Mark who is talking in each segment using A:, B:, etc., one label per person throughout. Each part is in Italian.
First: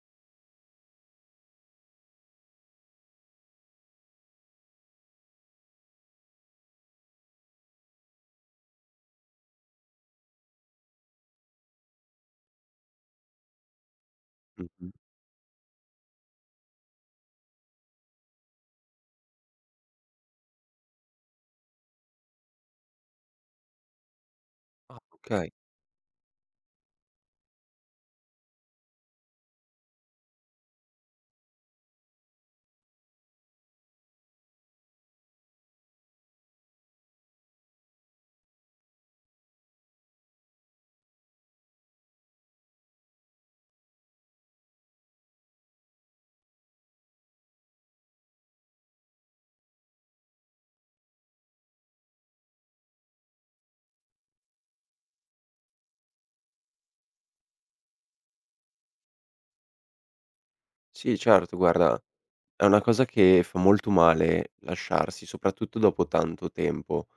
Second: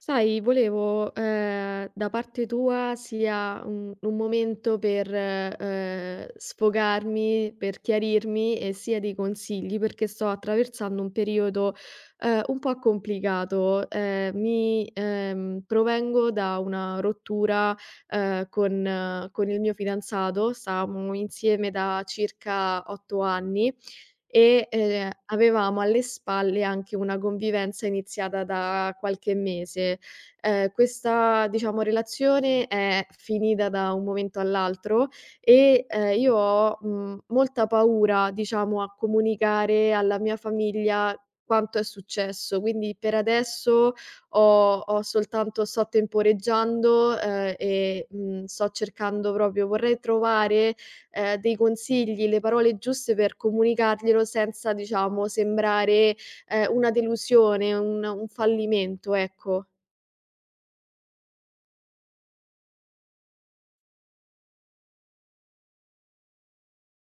A: Sai, volevo, da parte tua sia un momento per, sfogarmi, per chiarirmi e sia dei consigli, perché sto attraversando un periodo, un po' complicato. Mi
B: Mh-mh.
A: Provengo da una rottura, con il mio fidanzato, stavamo insieme da circa 8 anni e,
B: Ah, okay.
A: avevamo alle spalle anche una convivenza iniziata da qualche mese. Questa, diciamo, relazione è finita da un momento all'altro e, io ho molta paura, diciamo, a comunicare alla mia famiglia quanto è successo. Quindi per adesso ho ho soltanto sto temporeggiando, e, sto cercando proprio vorrei trovare dei consigli, le parole giuste per comunicarglielo senza, diciamo, sembrare, una delusione, un fallimento, ecco.
B: Sì, certo, guarda, è una cosa che fa molto male lasciarsi, soprattutto dopo tanto tempo,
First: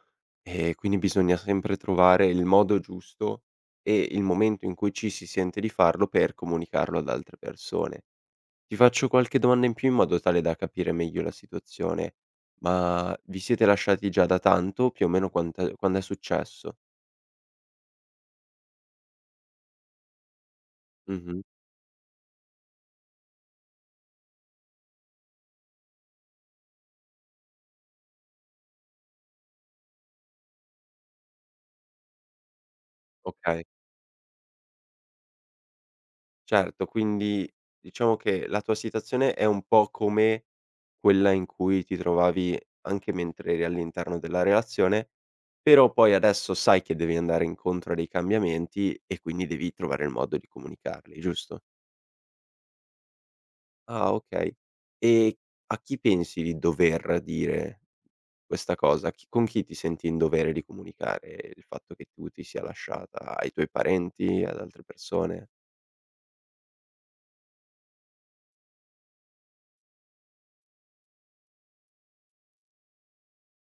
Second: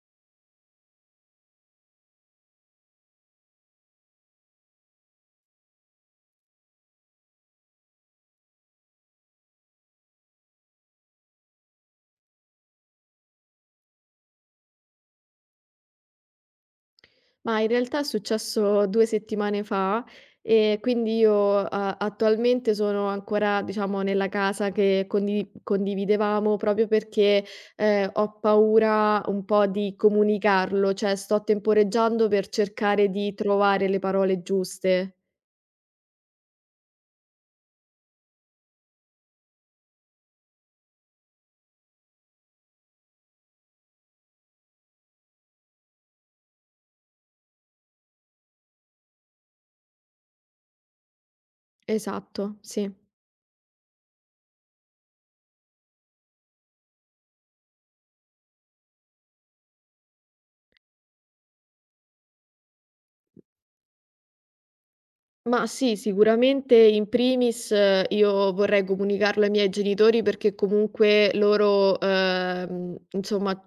B: e quindi bisogna sempre trovare il modo giusto e il momento in cui ci si sente di farlo per comunicarlo ad altre persone. Ti faccio qualche domanda in più in modo tale da capire meglio la situazione. Ma vi siete lasciati già da tanto? Più o meno quant'è quand'è successo?
A: Ma in realtà è successo 2 settimane fa e quindi
B: Mh-mh,
A: io, a attualmente sono ancora, diciamo, nella casa che condividevamo proprio perché, ho paura un po' di comunicarlo, cioè sto temporeggiando per cercare di
B: okay.
A: trovare le parole giuste.
B: Certo, quindi diciamo che la tua situazione è un po' come quella in cui ti trovavi anche mentre eri all'interno della relazione, però poi adesso sai che devi andare incontro a dei cambiamenti e quindi devi trovare il modo di comunicarli, giusto?
A: Esatto, sì.
B: Ah, okay. E a chi pensi di dover dire questa cosa? Chi con chi ti senti in dovere di comunicare il fatto che tu ti sia lasciata? Ai tuoi parenti? Ad altre persone?
A: Ma sì, sicuramente in primis io vorrei comunicarlo ai miei genitori perché comunque loro, insomma,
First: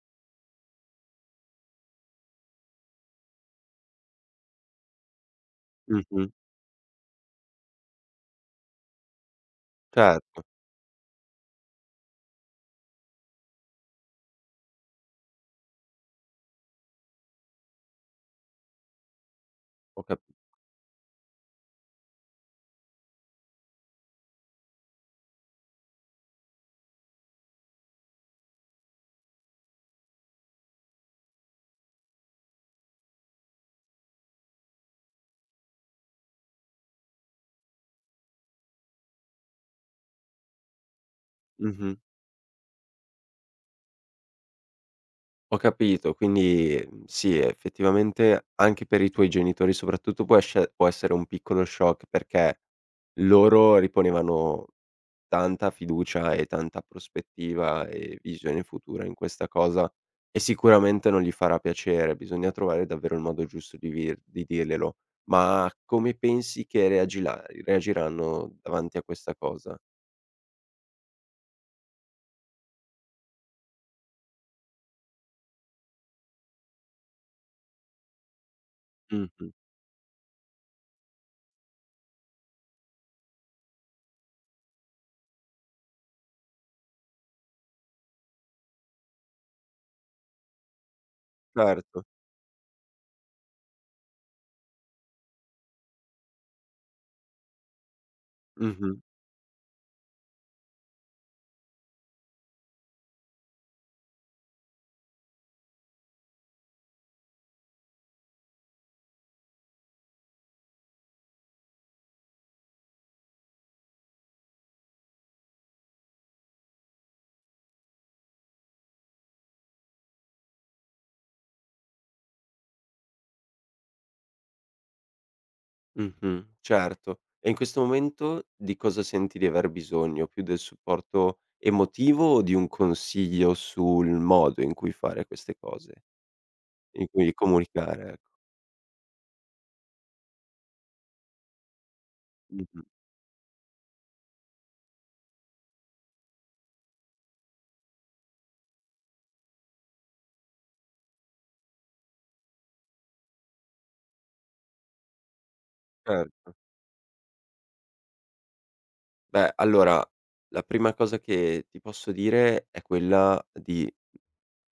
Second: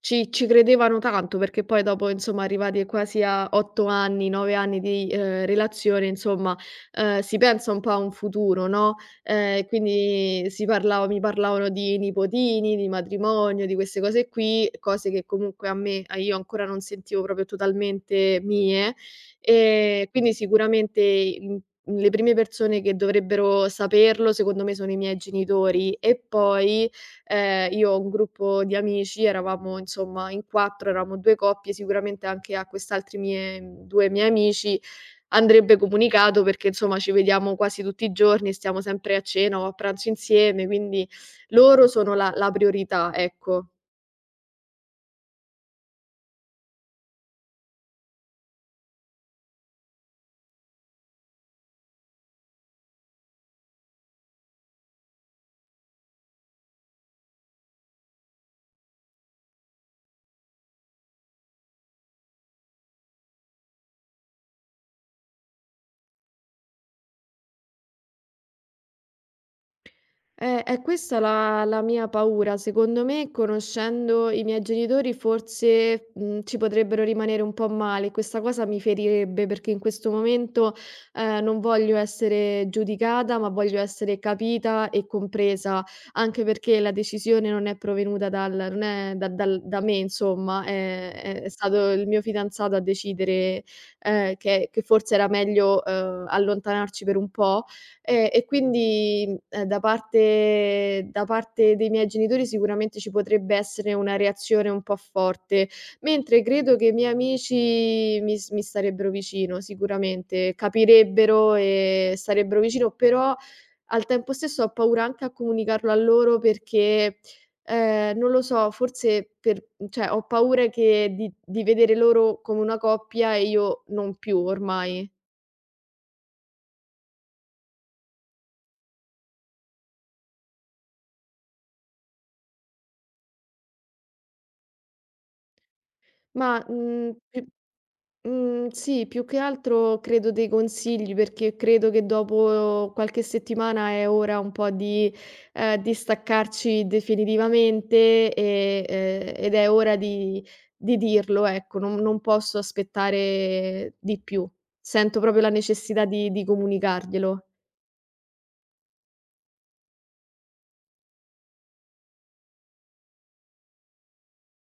A: ci credevano tanto, perché poi dopo, insomma, arrivati quasi a 8 anni, 9 anni di, relazione,
B: Mh-mh.
A: insomma, si pensa un po' a un futuro, no,
B: Certo,
A: quindi si parlava mi parlavano di nipotini, di matrimonio, di queste cose qui, cose che comunque a me a io ancora non sentivo proprio totalmente mie.
B: ho
A: Quindi
B: capi
A: sicuramente le prime persone che dovrebbero saperlo, secondo me, sono i miei genitori e poi, io ho un gruppo di amici, eravamo insomma in 4, eravamo 2 coppie, sicuramente anche a quest'altri mie 2 miei amici andrebbe comunicato perché, insomma, ci vediamo quasi tutti i giorni e stiamo sempre a cena o a pranzo insieme, quindi loro
B: mh-mh.
A: sono la priorità, ecco.
B: Ho capito, quindi, sì, effettivamente anche per i tuoi genitori soprattutto può essere un piccolo shock, perché loro riponevano tanta fiducia e tanta prospettiva e visione futura in questa cosa e sicuramente non gli farà piacere. Bisogna trovare davvero il modo giusto di vir di dirglielo. Ma come pensi che reagila reagiranno davanti a questa cosa?
A: È questa la mia paura. Secondo me, conoscendo i miei genitori, forse, ci potrebbero rimanere un po' male. Questa cosa mi ferirebbe,
B: Mh-mh,
A: perché in questo momento, non voglio essere giudicata, ma voglio essere capita e compresa, anche perché la decisione non è da me insomma, è stato
B: certo.
A: il mio fidanzato a decidere, che forse era meglio, allontanarci per un po'. E
B: Mh-mh.
A: quindi, da parte dei miei genitori sicuramente ci potrebbe essere una reazione un po' forte, mentre credo che i miei amici mi starebbero vicino sicuramente, capirebbero e starebbero vicino, però al tempo stesso ho paura anche a comunicarlo a loro perché, non lo so, forse per cioè ho paura che di vedere loro come una coppia e io non più ormai.
B: Mh-mh, certo. E in questo momento di cosa senti di aver bisogno? Più del supporto emotivo o di un consiglio sul modo in cui fare queste cose,
A: Ma,
B: in
A: mhmm,
B: cui
A: p
B: comunicare, ecco?
A: Mhmm, sì, più che altro credo dei consigli, perché credo che
B: Mh-mh,
A: dopo qualche settimana è ora un po' di, distaccarci definitivamente e ed è ora di dirlo, ecco, non posso aspettare di più. Sento proprio la necessità di
B: certo.
A: comunicarglielo.
B: Beh, allora, la prima cosa che ti posso dire è quella di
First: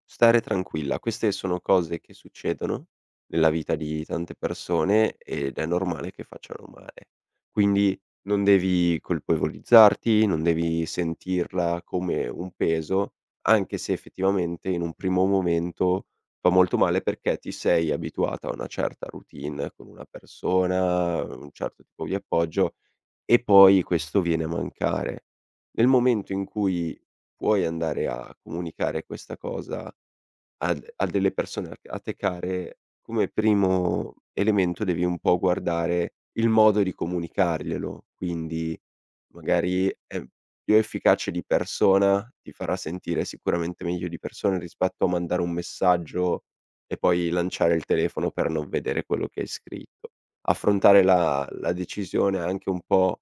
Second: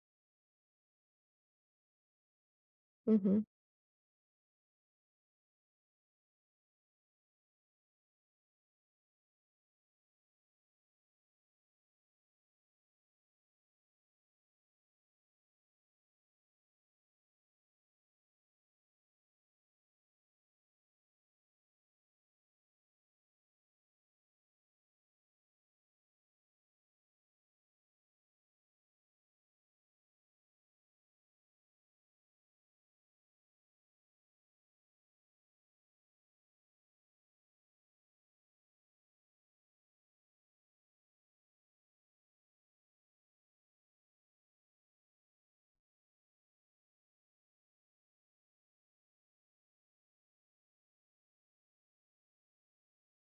B: stare tranquilla. Queste sono cose che succedono
A: Mh-mh.
B: nella vita di tante persone ed è normale che facciano male. Quindi non devi colpevolizzarti, non devi sentirla come un peso, anche se effettivamente in un primo momento fa molto male perché ti sei abituata a una certa routine con una persona, un certo tipo di appoggio e poi questo viene a mancare. Nel momento in cui puoi andare a comunicare questa cosa a delle persone a te care, come primo elemento devi un po' guardare il modo di comunicarglielo, quindi magari è più efficace di persona, ti farà sentire sicuramente meglio di persona rispetto a mandare un messaggio e poi lanciare il telefono per non vedere quello che hai scritto. Affrontare la decisione anche un po'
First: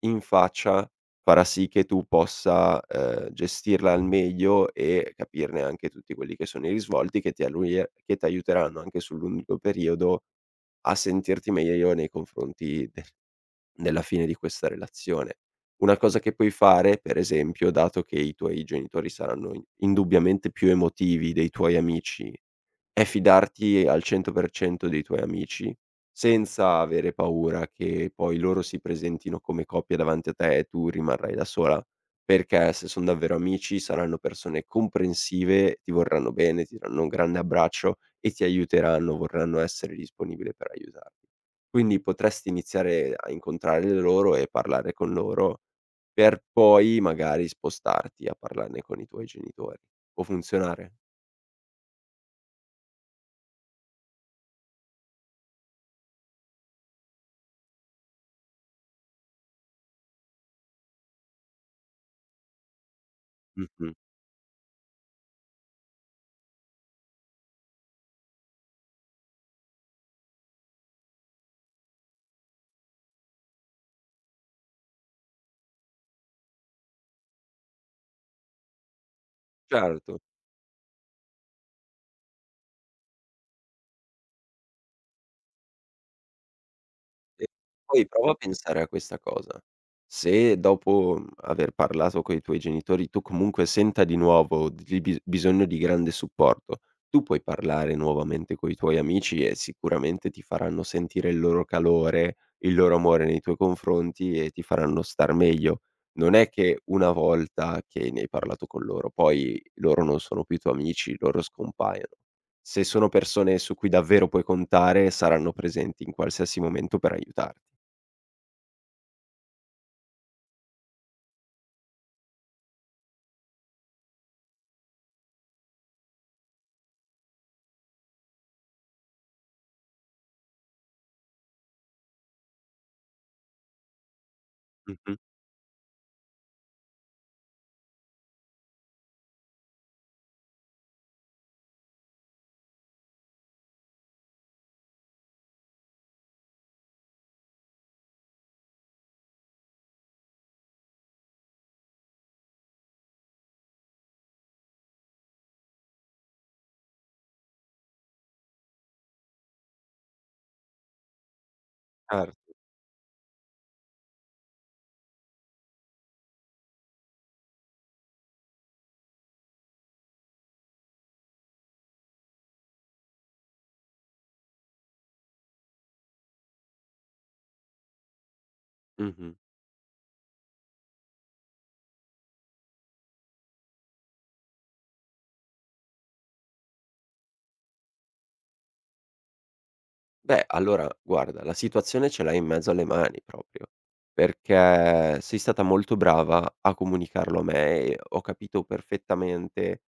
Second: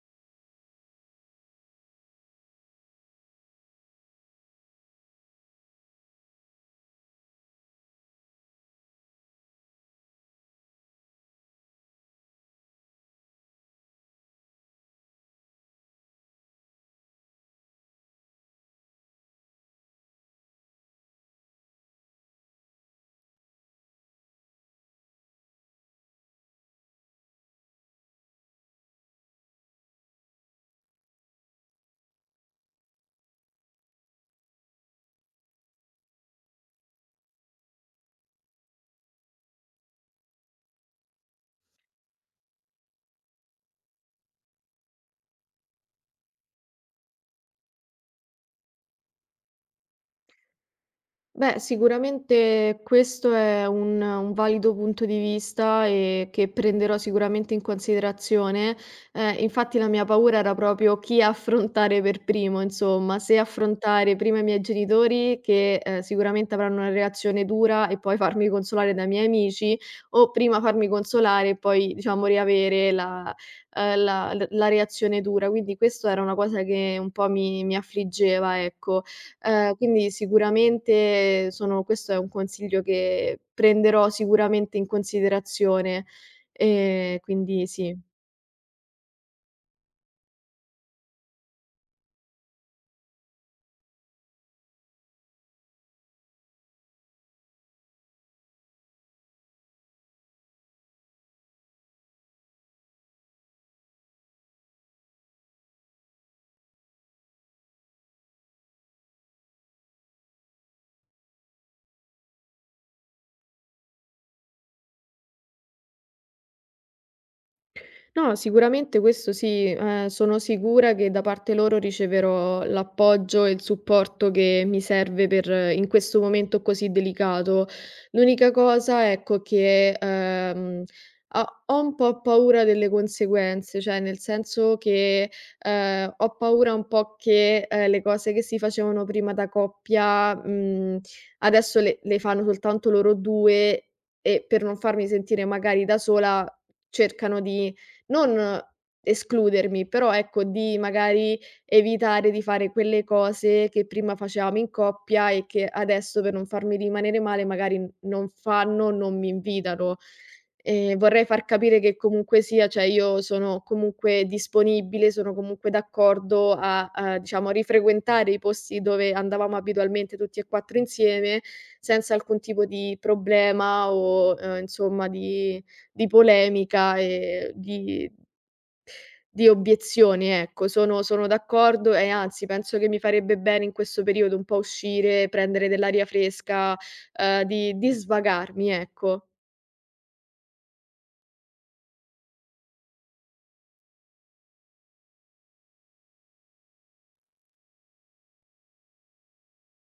B: in faccia farà sì che tu possa, gestirla al meglio e capirne anche tutti quelli che sono i risvolti che ti alluie che t'aiuteranno anche sul lungo periodo a sentirti meglio nei confronti della fine di questa relazione. Una cosa che puoi fare, per esempio, dato che i tuoi genitori saranno in indubbiamente più emotivi dei tuoi amici è fidarti al 100% dei tuoi amici, senza avere paura che poi loro si presentino come coppia davanti a te e tu rimarrai da sola, perché se son davvero amici saranno persone comprensive, ti vorranno bene, ti daranno un grande abbraccio e ti aiuteranno, vorranno essere disponibili per aiutarti. Quindi potresti iniziare a incontrare loro e parlare con loro, per poi magari spostarti a parlarne con i tuoi genitori. Può funzionare?
A: Beh, sicuramente questo è un valido punto di vista e che prenderò sicuramente in considerazione. Infatti la mia paura era proprio chi affrontare per primo, insomma, se
B: Mh-mh.
A: affrontare prima i miei genitori, che sicuramente avranno una reazione dura, e poi farmi consolare dai miei amici, o prima farmi consolare e poi, diciamo, riavere la, la reazione dura. Quindi questa era una cosa che un po' mi affliggeva, ecco. Quindi
B: Certo.
A: sicuramente sono questo è un consiglio che prenderò sicuramente in considerazione,
B: E
A: quindi sì.
B: poi prova a pensare a questa cosa: se dopo, aver parlato coi tuoi genitori, tu comunque senta di nuovo di bi bisogno di grande supporto, tu puoi parlare nuovamente coi tuoi amici e sicuramente ti faranno sentire il loro calore, il loro amore nei tuoi confronti e ti faranno star meglio. Non è che una volta che ne hai parlato con loro, poi loro non sono più tuoi amici, loro scompaiono. Se sono persone su cui davvero puoi contare, saranno presenti in qualsiasi momento per aiutarti.
A: No, sicuramente questo sì, sono sicura che da parte loro riceverò l'appoggio e il supporto che mi serve per in questo momento così delicato. L'unica cosa, ecco, che, ho ho un po' paura delle conseguenze, cioè nel senso
B: Mh-mh.
A: che, ho paura un po' che, le cose che si facevano prima da coppia, adesso le fanno soltanto loro 2 e per non farmi sentire magari da sola cercano di non escludermi, però ecco di magari evitare di fare quelle cose che prima facevamo in coppia e che adesso per non farmi rimanere male magari n non fanno, non mi invitano. Vorrei far capire che comunque
B: Certo.
A: sia, cioè io sono comunque disponibile, sono comunque d'accordo a diciamo rifrequentare i posti dove andavamo abitualmente tutti e 4 insieme, senza alcun tipo di problema o, insomma di polemica e
B: Mh-mh.
A: di obiezioni, ecco. Sono d'accordo e anzi penso che mi farebbe bene in questo periodo un po' uscire, prendere dell'aria fresca, di svagarmi, ecco.
B: Beh, allora guarda, la situazione ce l'hai in mezzo alle mani proprio, perché sei stata molto brava a comunicarlo a me e ho capito perfettamente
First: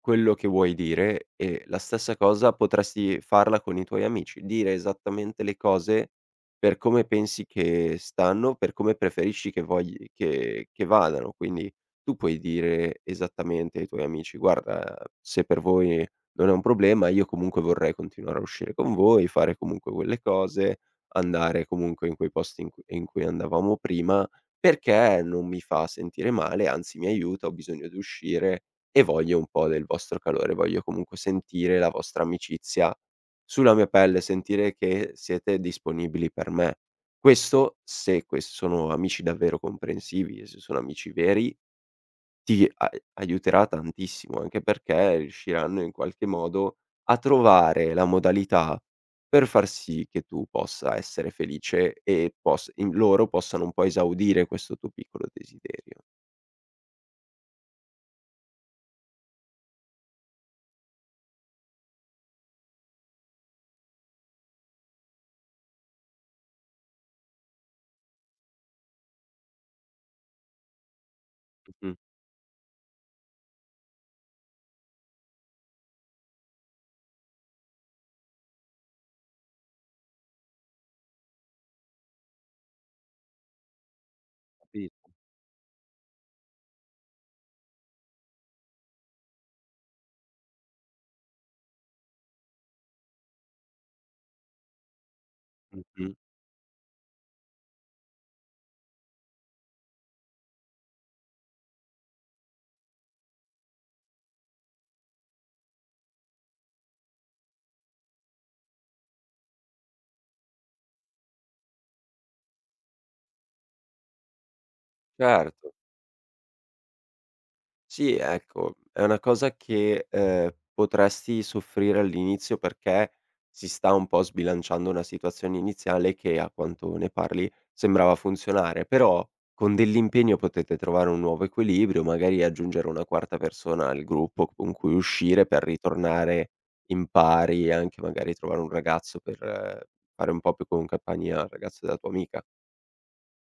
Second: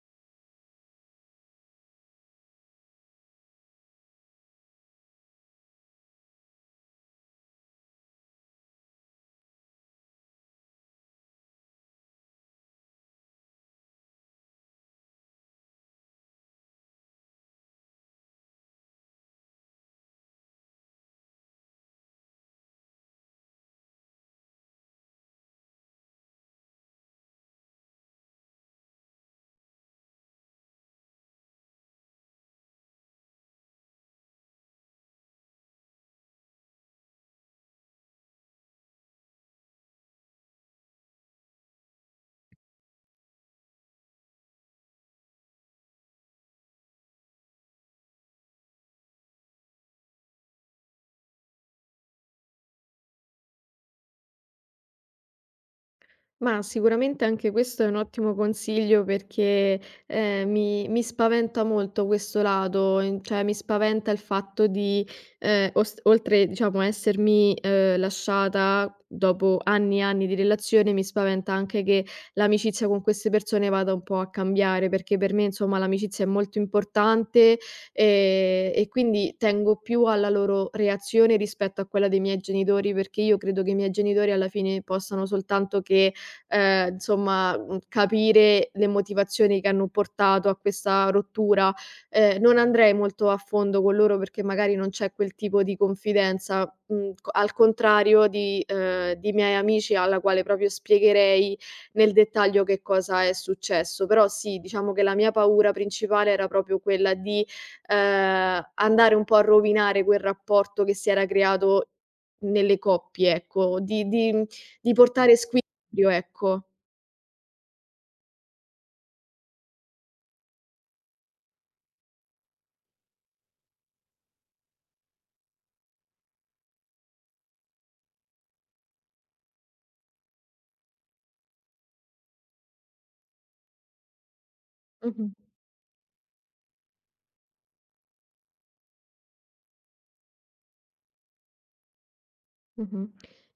B: quello che vuoi dire e la stessa cosa potresti farla con i tuoi amici, dire esattamente le cose per come pensi che stanno, per come preferisci che vogl che vadano. Quindi tu puoi dire esattamente ai tuoi amici: "Guarda, se per voi" non è un problema, io comunque vorrei continuare a uscire con voi, fare comunque quelle cose, andare comunque in quei posti in cui andavamo prima, perché non mi fa sentire male, anzi mi aiuta, ho bisogno di uscire e voglio un po' del vostro calore, voglio comunque sentire la vostra amicizia sulla mia pelle, sentire che siete disponibili per me. Questo se ques sono amici davvero comprensivi e se sono amici veri ti a aiuterà tantissimo, anche perché riusciranno in qualche modo a trovare la modalità per far sì che tu possa essere felice e pos in loro possano un po' esaudire questo tuo piccolo desiderio.
A: Ma sicuramente anche questo è un ottimo consiglio perché, mi spaventa molto questo lato, in cioè mi spaventa il fatto di, os oltre diciamo a essermi, lasciata dopo anni e anni di relazione, mi spaventa anche
B: Mh-mh.
A: che l'amicizia con queste persone vada un po' a cambiare, perché per me insomma l'amicizia è molto importante, e quindi tengo più alla loro reazione rispetto a quella dei miei genitori, perché io credo che i miei genitori alla fine
B: Capito.
A: possano soltanto che insomma, capire le motivazioni che hanno portato a questa rottura. Non andrei molto a fondo con loro perché magari non c'è quel tipo di
B: Mh-mh.
A: confidenza, mhmm, co al contrario di miei amici alla quale proprio spiegherei nel dettaglio che cosa è successo. Però sì, diciamo che la mia paura principale era proprio quella di, andare un po' a rovinare quel rapporto che si era creato nelle coppie, ecco, di portare squi
B: Certo.
A: equilibrio, ecco.
B: Sì, ecco, è una cosa che, potresti soffrire all'inizio perché si sta un po' sbilanciando una situazione iniziale che, a quanto ne parli, sembrava funzionare, però con dell'impegno potete trovare un nuovo equilibrio, magari aggiungere una quarta persona al gruppo con cui
A: Mh-mh,
B: uscire per ritornare in pari e anche magari trovare un ragazzo per fare un po' più con compagnia al ragazzo della tua amica.
A: mh-mh.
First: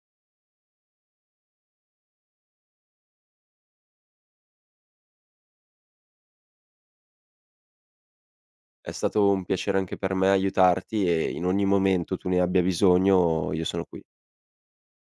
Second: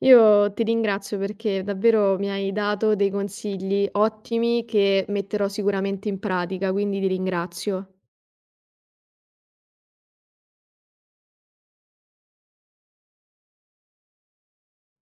A: Io ti ringrazio perché davvero mi hai dato dei consigli ottimi che metterò sicuramente in pratica, quindi ti ringrazio.
B: È stato un piacere anche per me aiutarti e in ogni momento tu ne abbia bisogno, io sono qui.